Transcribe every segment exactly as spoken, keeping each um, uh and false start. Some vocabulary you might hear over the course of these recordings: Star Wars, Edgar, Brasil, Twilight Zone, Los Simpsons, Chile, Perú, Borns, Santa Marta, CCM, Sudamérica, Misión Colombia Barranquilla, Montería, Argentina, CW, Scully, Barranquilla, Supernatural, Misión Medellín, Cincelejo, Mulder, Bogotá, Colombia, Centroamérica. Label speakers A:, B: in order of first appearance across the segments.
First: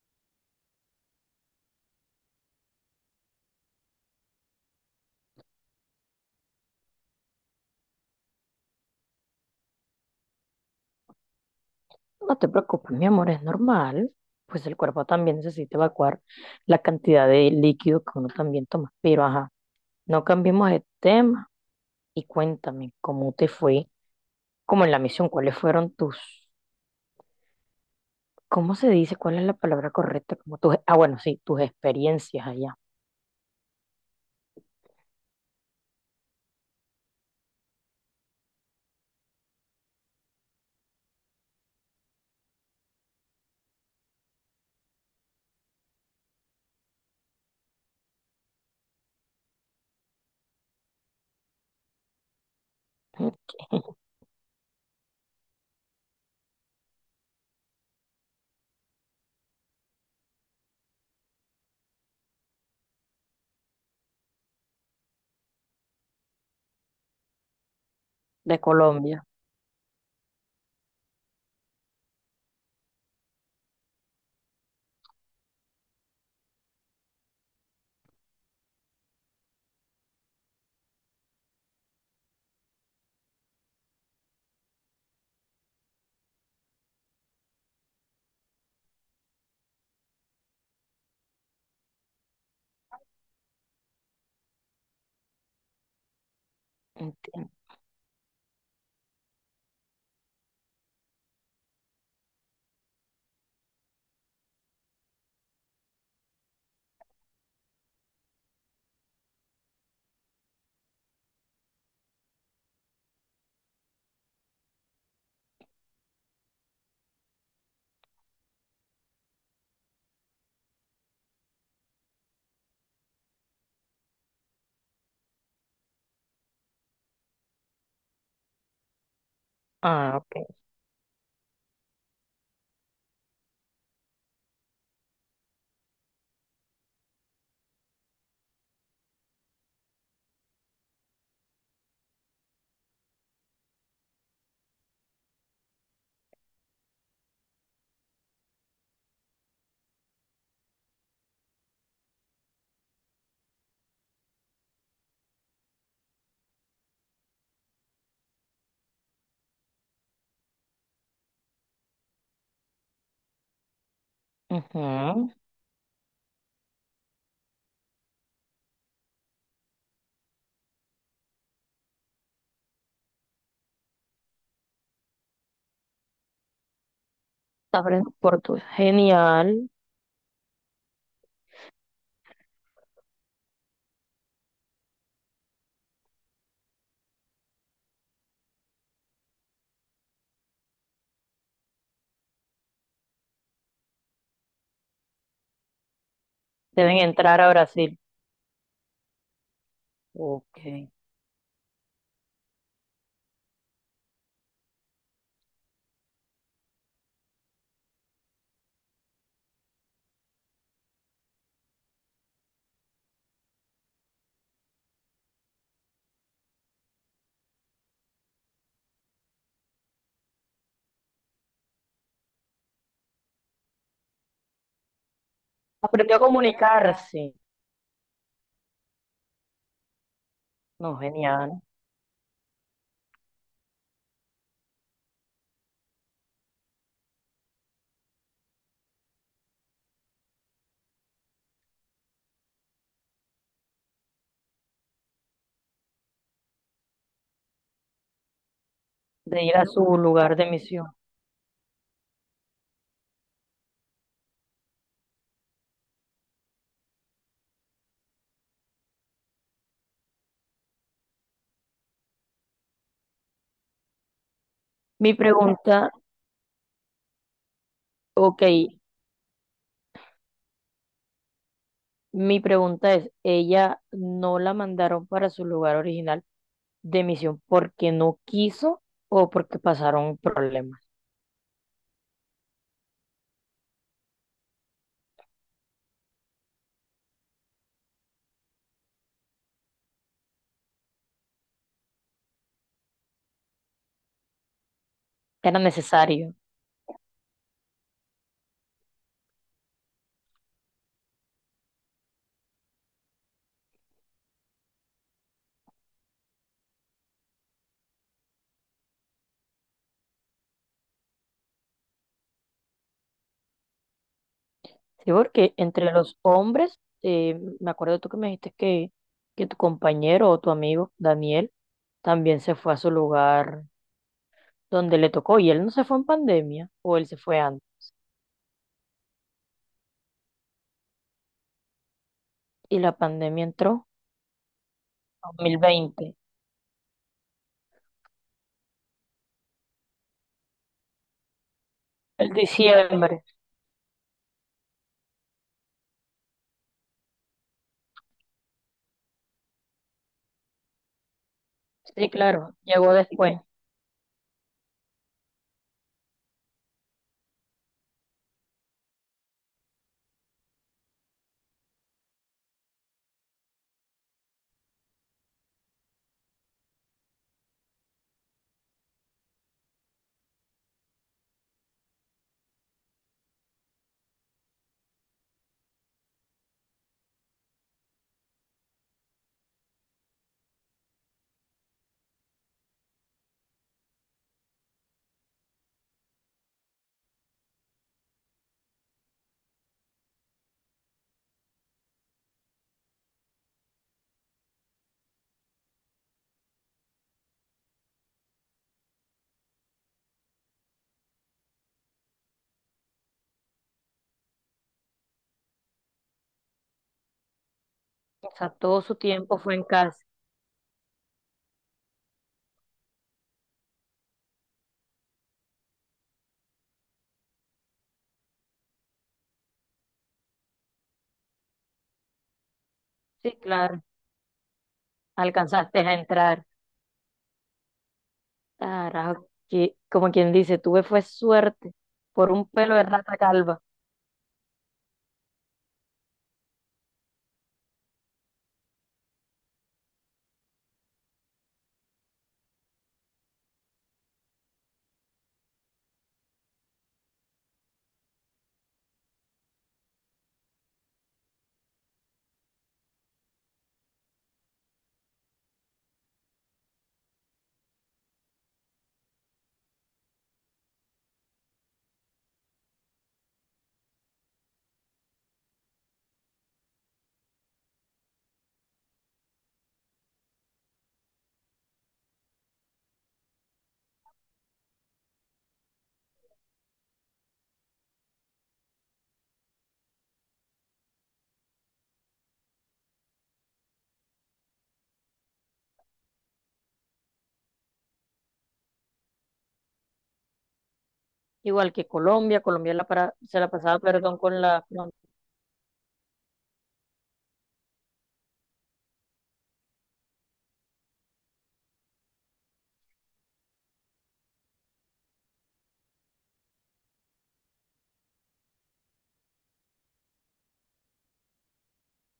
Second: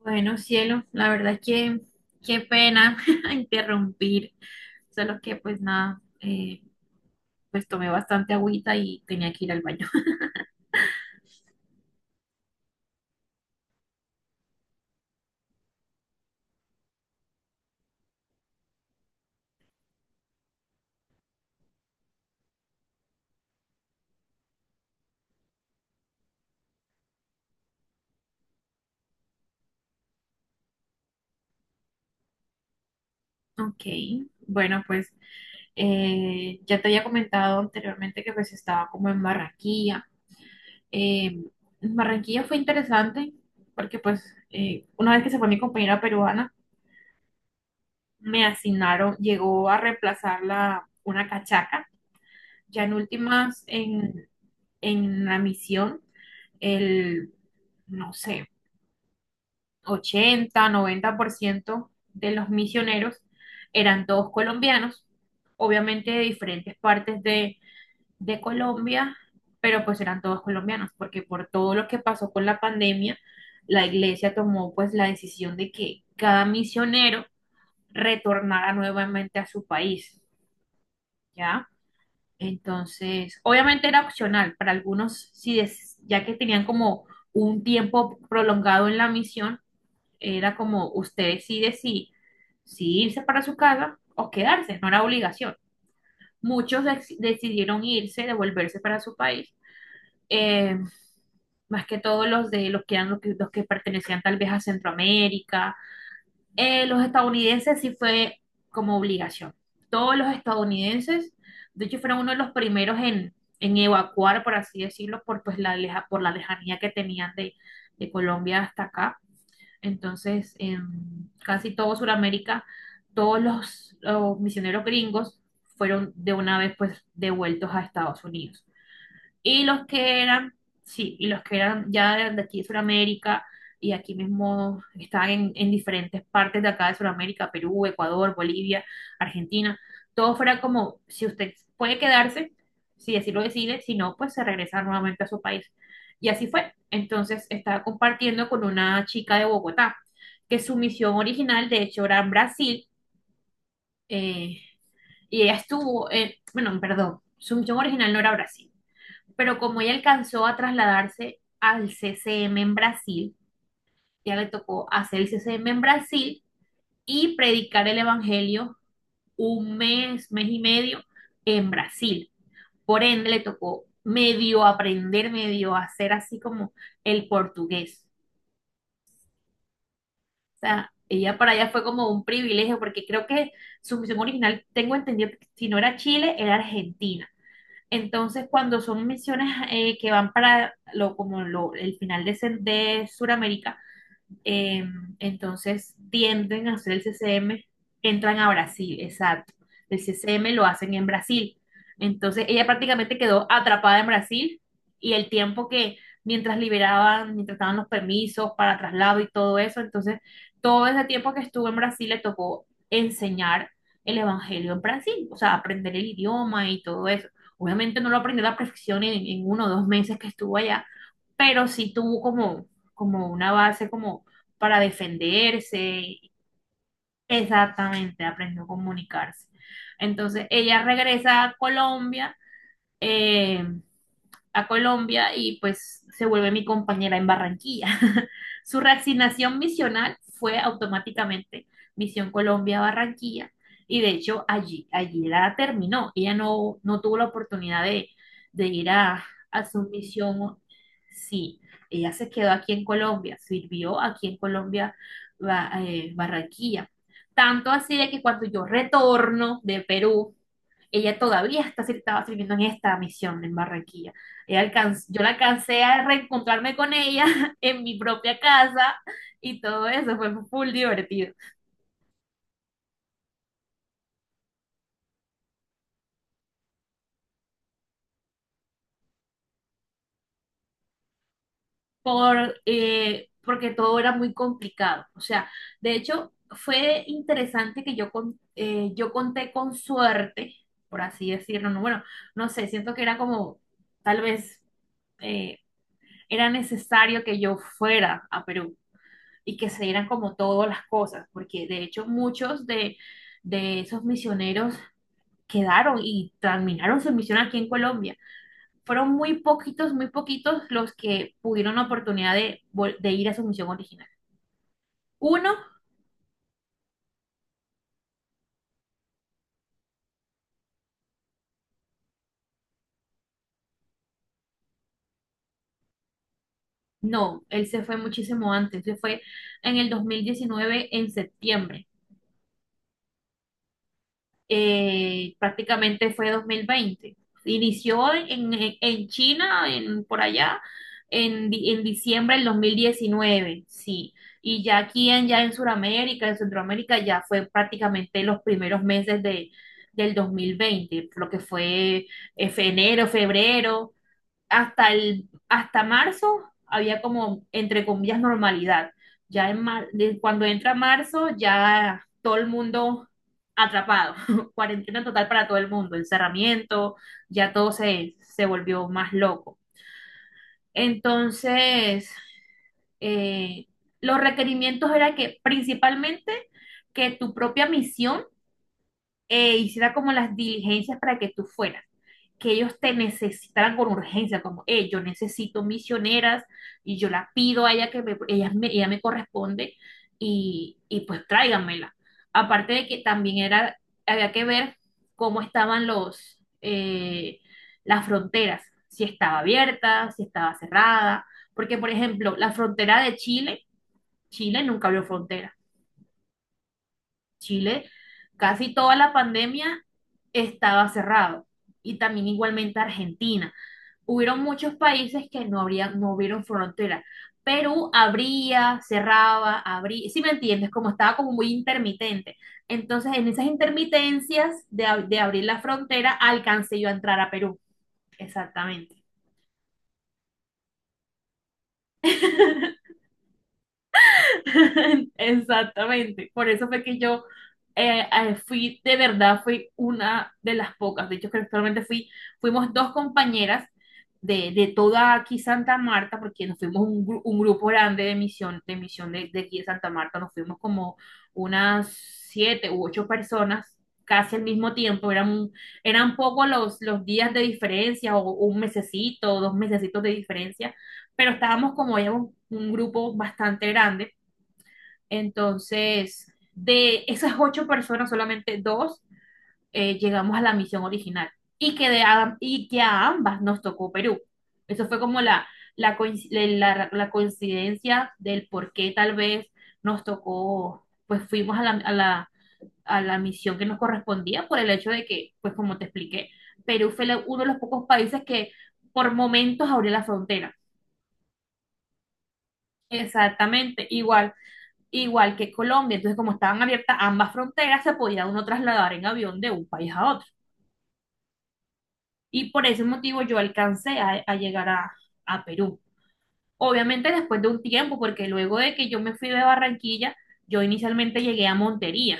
A: Bueno, cielo, la verdad es que qué pena interrumpir, solo que pues nada, eh, pues tomé bastante agüita y tenía que ir al baño.
B: No te preocupes, mi amor, es normal. Pues el cuerpo también necesita evacuar la cantidad de líquido que uno también toma. Pero ajá, no cambiemos de tema y cuéntame cómo te fue, como en la misión, cuáles fueron tus, ¿cómo se dice? ¿Cuál es la palabra correcta? Como tus, ah, bueno, sí, tus experiencias allá.
A: Ok, bueno, pues eh, ya te había comentado anteriormente que pues estaba como en Barranquilla. Eh, Barranquilla fue interesante porque pues eh, una vez que se fue mi compañera peruana, me asignaron, llegó a reemplazarla una cachaca, ya en
B: ¿M?
A: últimas en, en la misión. El, no sé, ochenta noventa por ciento de los misioneros eran todos colombianos, obviamente de diferentes partes de, de
B: De
A: Colombia,
B: Colombia.
A: pero pues eran todos colombianos, porque por todo lo que pasó con la pandemia, la iglesia tomó pues la decisión de que cada misionero retornara nuevamente a su país, ¿ya? Entonces, obviamente era opcional para algunos, si des- ya que tenían como un tiempo prolongado en la misión, era como usted decide si, si irse para su casa o quedarse, no era obligación. Muchos dec-
B: Entiendo.
A: decidieron irse, devolverse para su país. Eh, más que todos los de los que eran los que, los que pertenecían tal vez a Centroamérica. Eh, los estadounidenses sí fue como obligación. Todos los estadounidenses, de hecho, fueron uno de los primeros en, en evacuar, por así decirlo, por, pues, la, leja- por la lejanía que tenían de, de Colombia hasta acá. Entonces, en casi todo Sudamérica, todos los, los misioneros gringos fueron de una vez pues devueltos a Estados Unidos. Y los
B: Ah,
A: que
B: ok.
A: eran, sí, y los que eran ya de, de aquí de Sudamérica, y aquí mismo estaban en, en diferentes partes de acá de Sudamérica: Perú, Ecuador, Bolivia, Argentina, todo fuera como si usted puede quedarse, si así lo decide, si no, pues se regresa nuevamente a su país. Y así fue. Entonces estaba compartiendo con una chica de Bogotá, que su misión original, de hecho, era en Brasil. Eh, y ella estuvo, en- bueno, perdón, su misión original no era Brasil, pero como ella alcanzó a trasladarse al C C M en Brasil, ya le tocó hacer el
B: Ujú.
A: C C M en Brasil y predicar el Evangelio un mes, mes y medio en Brasil. Por ende, le tocó medio aprender, medio hacer así como el portugués.
B: Aprendo portugués. Genial.
A: O sea, ella, para ella fue como un privilegio porque creo que su misión original, tengo entendido, que si no era Chile, era Argentina. Entonces, cuando son misiones eh, que van para lo, como lo- el final de, Cen- de Sudamérica, eh, entonces tienden a hacer
B: Deben
A: el
B: entrar a
A: C C M,
B: Brasil.
A: entran a Brasil, exacto. El C C M
B: Ok.
A: lo hacen en Brasil. Entonces ella prácticamente quedó atrapada en Brasil, y el tiempo que mientras liberaban, mientras daban los permisos para traslado y todo eso, entonces todo ese tiempo que estuvo en Brasil le tocó enseñar el evangelio en Brasil, o sea, aprender el idioma y todo eso. Obviamente no lo aprendió a la perfección en, en, uno o dos meses que estuvo allá, pero sí tuvo como, como una base como para
B: Aprendió a
A: defenderse.
B: comunicarse.
A: Exactamente, aprendió a comunicarse. Entonces ella
B: No,
A: regresa a
B: genial,
A: Colombia, eh, a Colombia, y pues se vuelve mi compañera en Barranquilla. Su reasignación misional fue automáticamente Misión Colombia Barranquilla, y de hecho allí, allí la terminó. Ella no, no tuvo la oportunidad de, de ir a,
B: de ir a
A: a su
B: su lugar de
A: misión.
B: misión.
A: Sí, ella se quedó aquí en Colombia, sirvió aquí en Colombia, Ba- eh, Barranquilla. Tanto así de que cuando yo retorno de Perú, ella todavía está, estaba sirviendo en esta misión en Barranquilla. Ella alcan-
B: Mi
A: yo la alcancé
B: pregunta,
A: a reencontrarme con ella en mi propia
B: ok,
A: casa, y todo eso fue full divertido,
B: mi pregunta es, ¿ella no la mandaron para su lugar original de misión porque no quiso o porque pasaron problemas?
A: por, eh, porque todo era muy complicado. O sea, de hecho, fue interesante que yo, con- eh, yo conté con suerte, por así decirlo. No, bueno, no sé, siento que era como, tal vez
B: Era
A: eh,
B: necesario,
A: era necesario que yo fuera a Perú y que se dieran como todas las cosas, porque de hecho muchos de de esos misioneros quedaron y terminaron su misión aquí en Colombia. Fueron muy poquitos, muy poquitos los que pudieron la oportunidad de, vol- de ir a su misión original.
B: ¿sí?
A: Uno,
B: Porque entre los hombres, eh, me acuerdo tú que me dijiste que, que tu compañero o tu amigo, Daniel, también se fue a su lugar donde le tocó y él no se fue en pandemia o él se fue
A: no,
B: antes
A: él se fue muchísimo antes, se fue en el dos mil diecinueve en septiembre.
B: y la pandemia entró en
A: eh,
B: dos mil veinte.
A: prácticamente fue dos mil veinte. Inició en, en- en China, en, por allá, en, di- en
B: El
A: diciembre del
B: diciembre,
A: dos mil diecinueve, sí. Y ya aquí en, ya en Sudamérica, en Centroamérica, ya fue prácticamente los primeros meses de, del dos mil veinte, lo que fue
B: sí,
A: eh,
B: claro,
A: fe-
B: llegó
A: enero,
B: después.
A: febrero, hasta el, hasta marzo había como, entre comillas, normalidad. Ya en mar- de- cuando entra marzo, ya todo el mundo atrapado, cuarentena total para todo el mundo, encerramiento, ya todo se, se volvió más loco. Entonces, eh, los requerimientos era que principalmente que tu propia misión eh, hiciera como las diligencias para que tú fueras, que ellos te necesitaran con urgencia, como, eh, yo necesito misioneras y yo la pido a ella que me, ella me, ella me corresponde, y, y pues tráiganmela. Aparte de que también era, había que ver cómo estaban los, eh, las fronteras, si estaba abierta, si estaba cerrada, porque por ejemplo, la frontera de Chile, Chile nunca abrió frontera. Chile,
B: O sea,
A: casi
B: todo su
A: toda la
B: tiempo fue en
A: pandemia
B: casa.
A: estaba cerrado, y también igualmente Argentina. Hubieron muchos países que no habría, no hubieron frontera. Perú abría, cerraba, abría, si me entiendes, como estaba como muy intermitente. Entonces, en
B: Sí,
A: esas
B: claro,
A: intermitencias de, ab- de abrir la
B: alcanzaste a
A: frontera,
B: entrar.
A: alcancé yo a entrar a Perú. Exactamente.
B: Carajo, que, como quien dice, tuve fue suerte por un pelo de rata calva.
A: Exactamente, por eso fue que yo eh, eh, fui, de verdad, fui una de las pocas, de hecho creo que actualmente fui, fuimos dos compañeras de, de toda aquí Santa Marta, porque nos fuimos un, gru- un grupo grande de misión, de misión de, de aquí de Santa Marta, nos fuimos como unas siete u ocho personas casi al mismo tiempo, eran, eran pocos los, los días de diferencia, o un mesecito, o dos mesecitos de diferencia, pero estábamos como, éramos un grupo bastante grande. Entonces, de esas ocho personas, solamente dos eh, llegamos a la misión original, y que, de a, y que a ambas nos tocó Perú. Eso fue como la, la, coinc- la- la coincidencia del por qué tal vez nos tocó, pues fuimos a la, a la, a la misión que nos correspondía por el hecho de que, pues como te expliqué, Perú fue la- uno de los pocos países que por momentos abrió la frontera.
B: Igual que Colombia, Colombia la para- se la pasaba,
A: Exactamente,
B: perdón,
A: igual.
B: con la... No,
A: Igual que Colombia. Entonces, como estaban abiertas ambas fronteras, se podía uno trasladar en avión de un país a otro. Y por ese motivo yo alcancé a, a llegar a, a Perú. Obviamente después de un tiempo, porque luego de que yo me fui de Barranquilla, yo inicialmente llegué a Montería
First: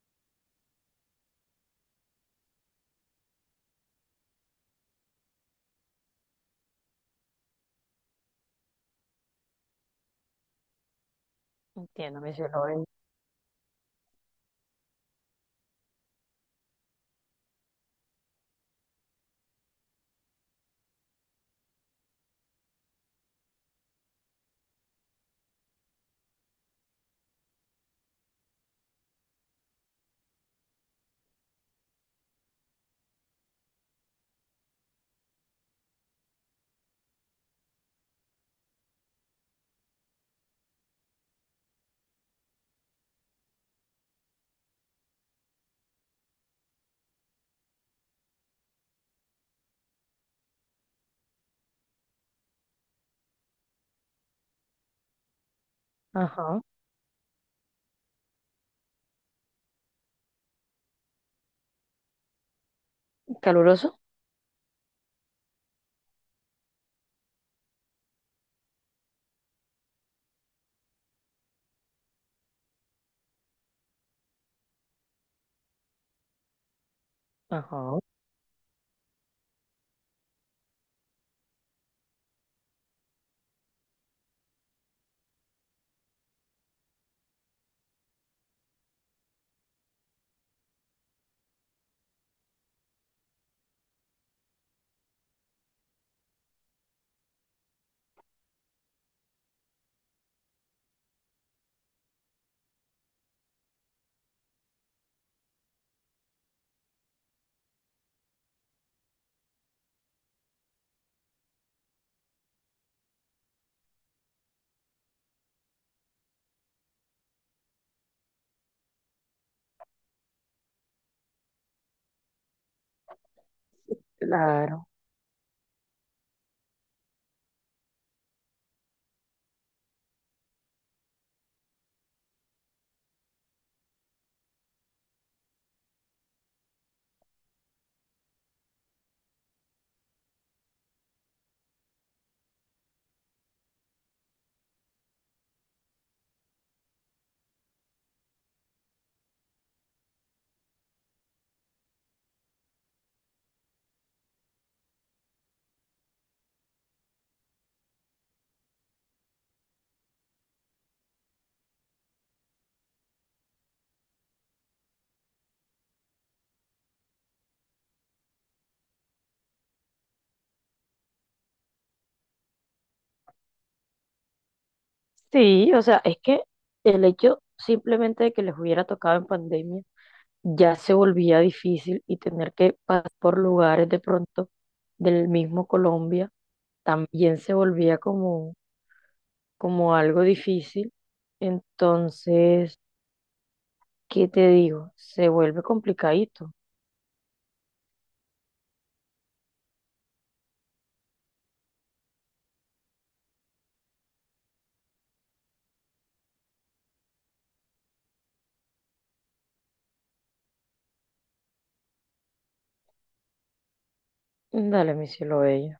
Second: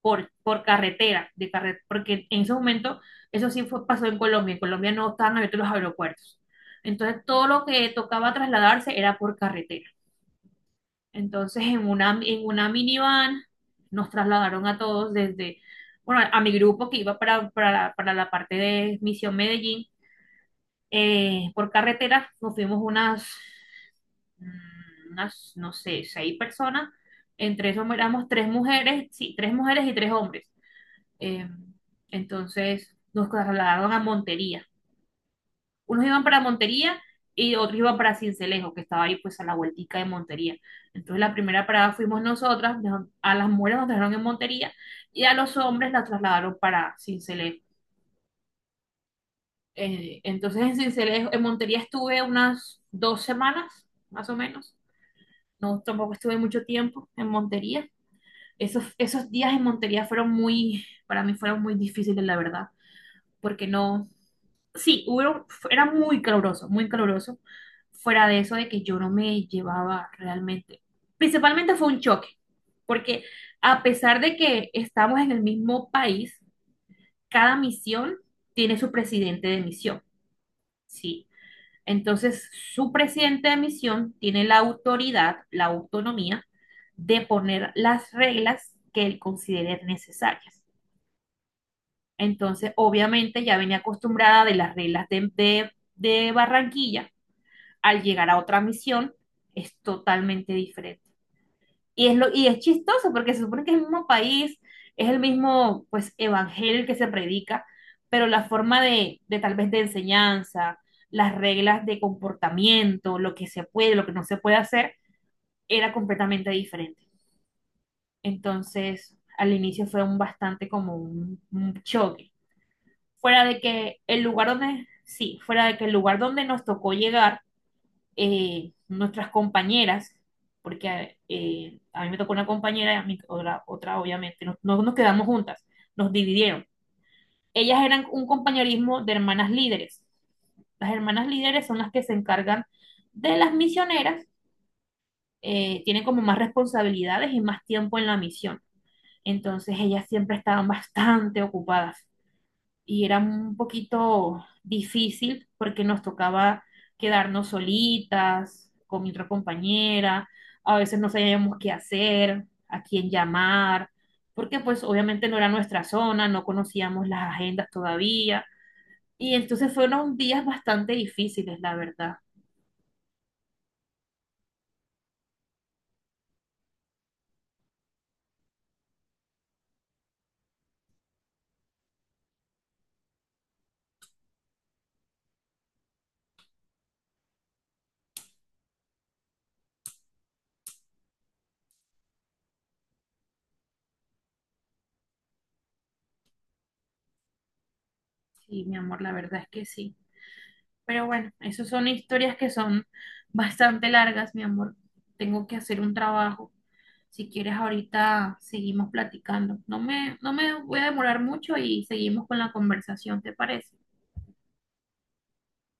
A: por, por carretera, de carre- porque en ese momento eso sí fue, pasó en Colombia. En Colombia no estaban abiertos los aeropuertos. Entonces todo lo que tocaba trasladarse era por carretera. Entonces, en
B: entiendo,
A: una,
B: me
A: en
B: dice, no,
A: una
B: ven.
A: minivan nos trasladaron a todos desde, bueno, a mi grupo que iba para, para, para la parte de Misión Medellín, eh, por carretera nos fuimos unas, mm, unas, no sé, seis personas, entre eso éramos tres mujeres, sí, tres mujeres y tres hombres. Eh, entonces, nos trasladaron a Montería, unos iban para Montería y otros iban para Cincelejo, que estaba ahí pues a la vueltica de Montería. Entonces la primera parada fuimos nosotras, nos- a las mujeres nos dejaron en Montería y a los hombres la trasladaron para Cincelejo. Eh, entonces en Cincelejo, en Montería estuve unas dos semanas, más o menos. No, tampoco estuve
B: Ajá,
A: mucho tiempo en Montería. Esos, esos días en Montería fueron muy, para mí fueron muy difíciles, la verdad, porque
B: caluroso.
A: no, sí, hubo, era muy caluroso, muy caluroso. Fuera de eso de que yo no me llevaba realmente. Principalmente fue un choque, porque a pesar de que estamos en el mismo país, cada
B: Ajá,
A: misión tiene su presidente de misión, ¿sí? Entonces, su presidente de misión tiene la autoridad, la autonomía de poner las reglas que él considere necesarias. Entonces, obviamente ya venía acostumbrada de las reglas de, de de Barranquilla, al llegar a otra misión es totalmente diferente. Y es, lo, y es chistoso porque se supone que es el mismo país, es el mismo pues evangelio que se predica, pero la forma de, de tal vez de enseñanza, las reglas de comportamiento, lo que se puede, lo que no se puede hacer, era completamente diferente. Entonces, al inicio fue un bastante como un, un choque. Fuera de que el lugar donde,
B: claro.
A: sí, fuera de que el lugar donde nos tocó llegar, eh, nuestras compañeras, porque eh, a mí me tocó una compañera y a mí otra, otra obviamente, no, no nos quedamos juntas, nos dividieron. Ellas eran un compañerismo de hermanas líderes. Las hermanas líderes son las que se encargan de las misioneras, eh, tienen como más responsabilidades y más tiempo en la misión. Entonces ellas siempre estaban bastante ocupadas, y era un poquito difícil porque nos tocaba quedarnos solitas con mi otra compañera, a veces no sabíamos qué hacer, a quién llamar, porque pues obviamente no era nuestra zona, no conocíamos las agendas todavía, y entonces fueron días bastante difíciles, la verdad.
B: Sí, o sea, es que el hecho simplemente de que les hubiera tocado en pandemia ya se volvía difícil y tener que pasar por lugares de pronto del mismo Colombia también se volvía como, como algo difícil. Entonces, ¿qué te digo? Se vuelve complicadito.
A: Sí, mi amor, la verdad es que sí. Pero bueno, esas son historias que son bastante largas, mi amor. Tengo que hacer un trabajo. Si quieres, ahorita seguimos platicando. No me, no me voy a demorar mucho, y seguimos con la conversación, ¿te parece?
B: Dale, mi cielo bello.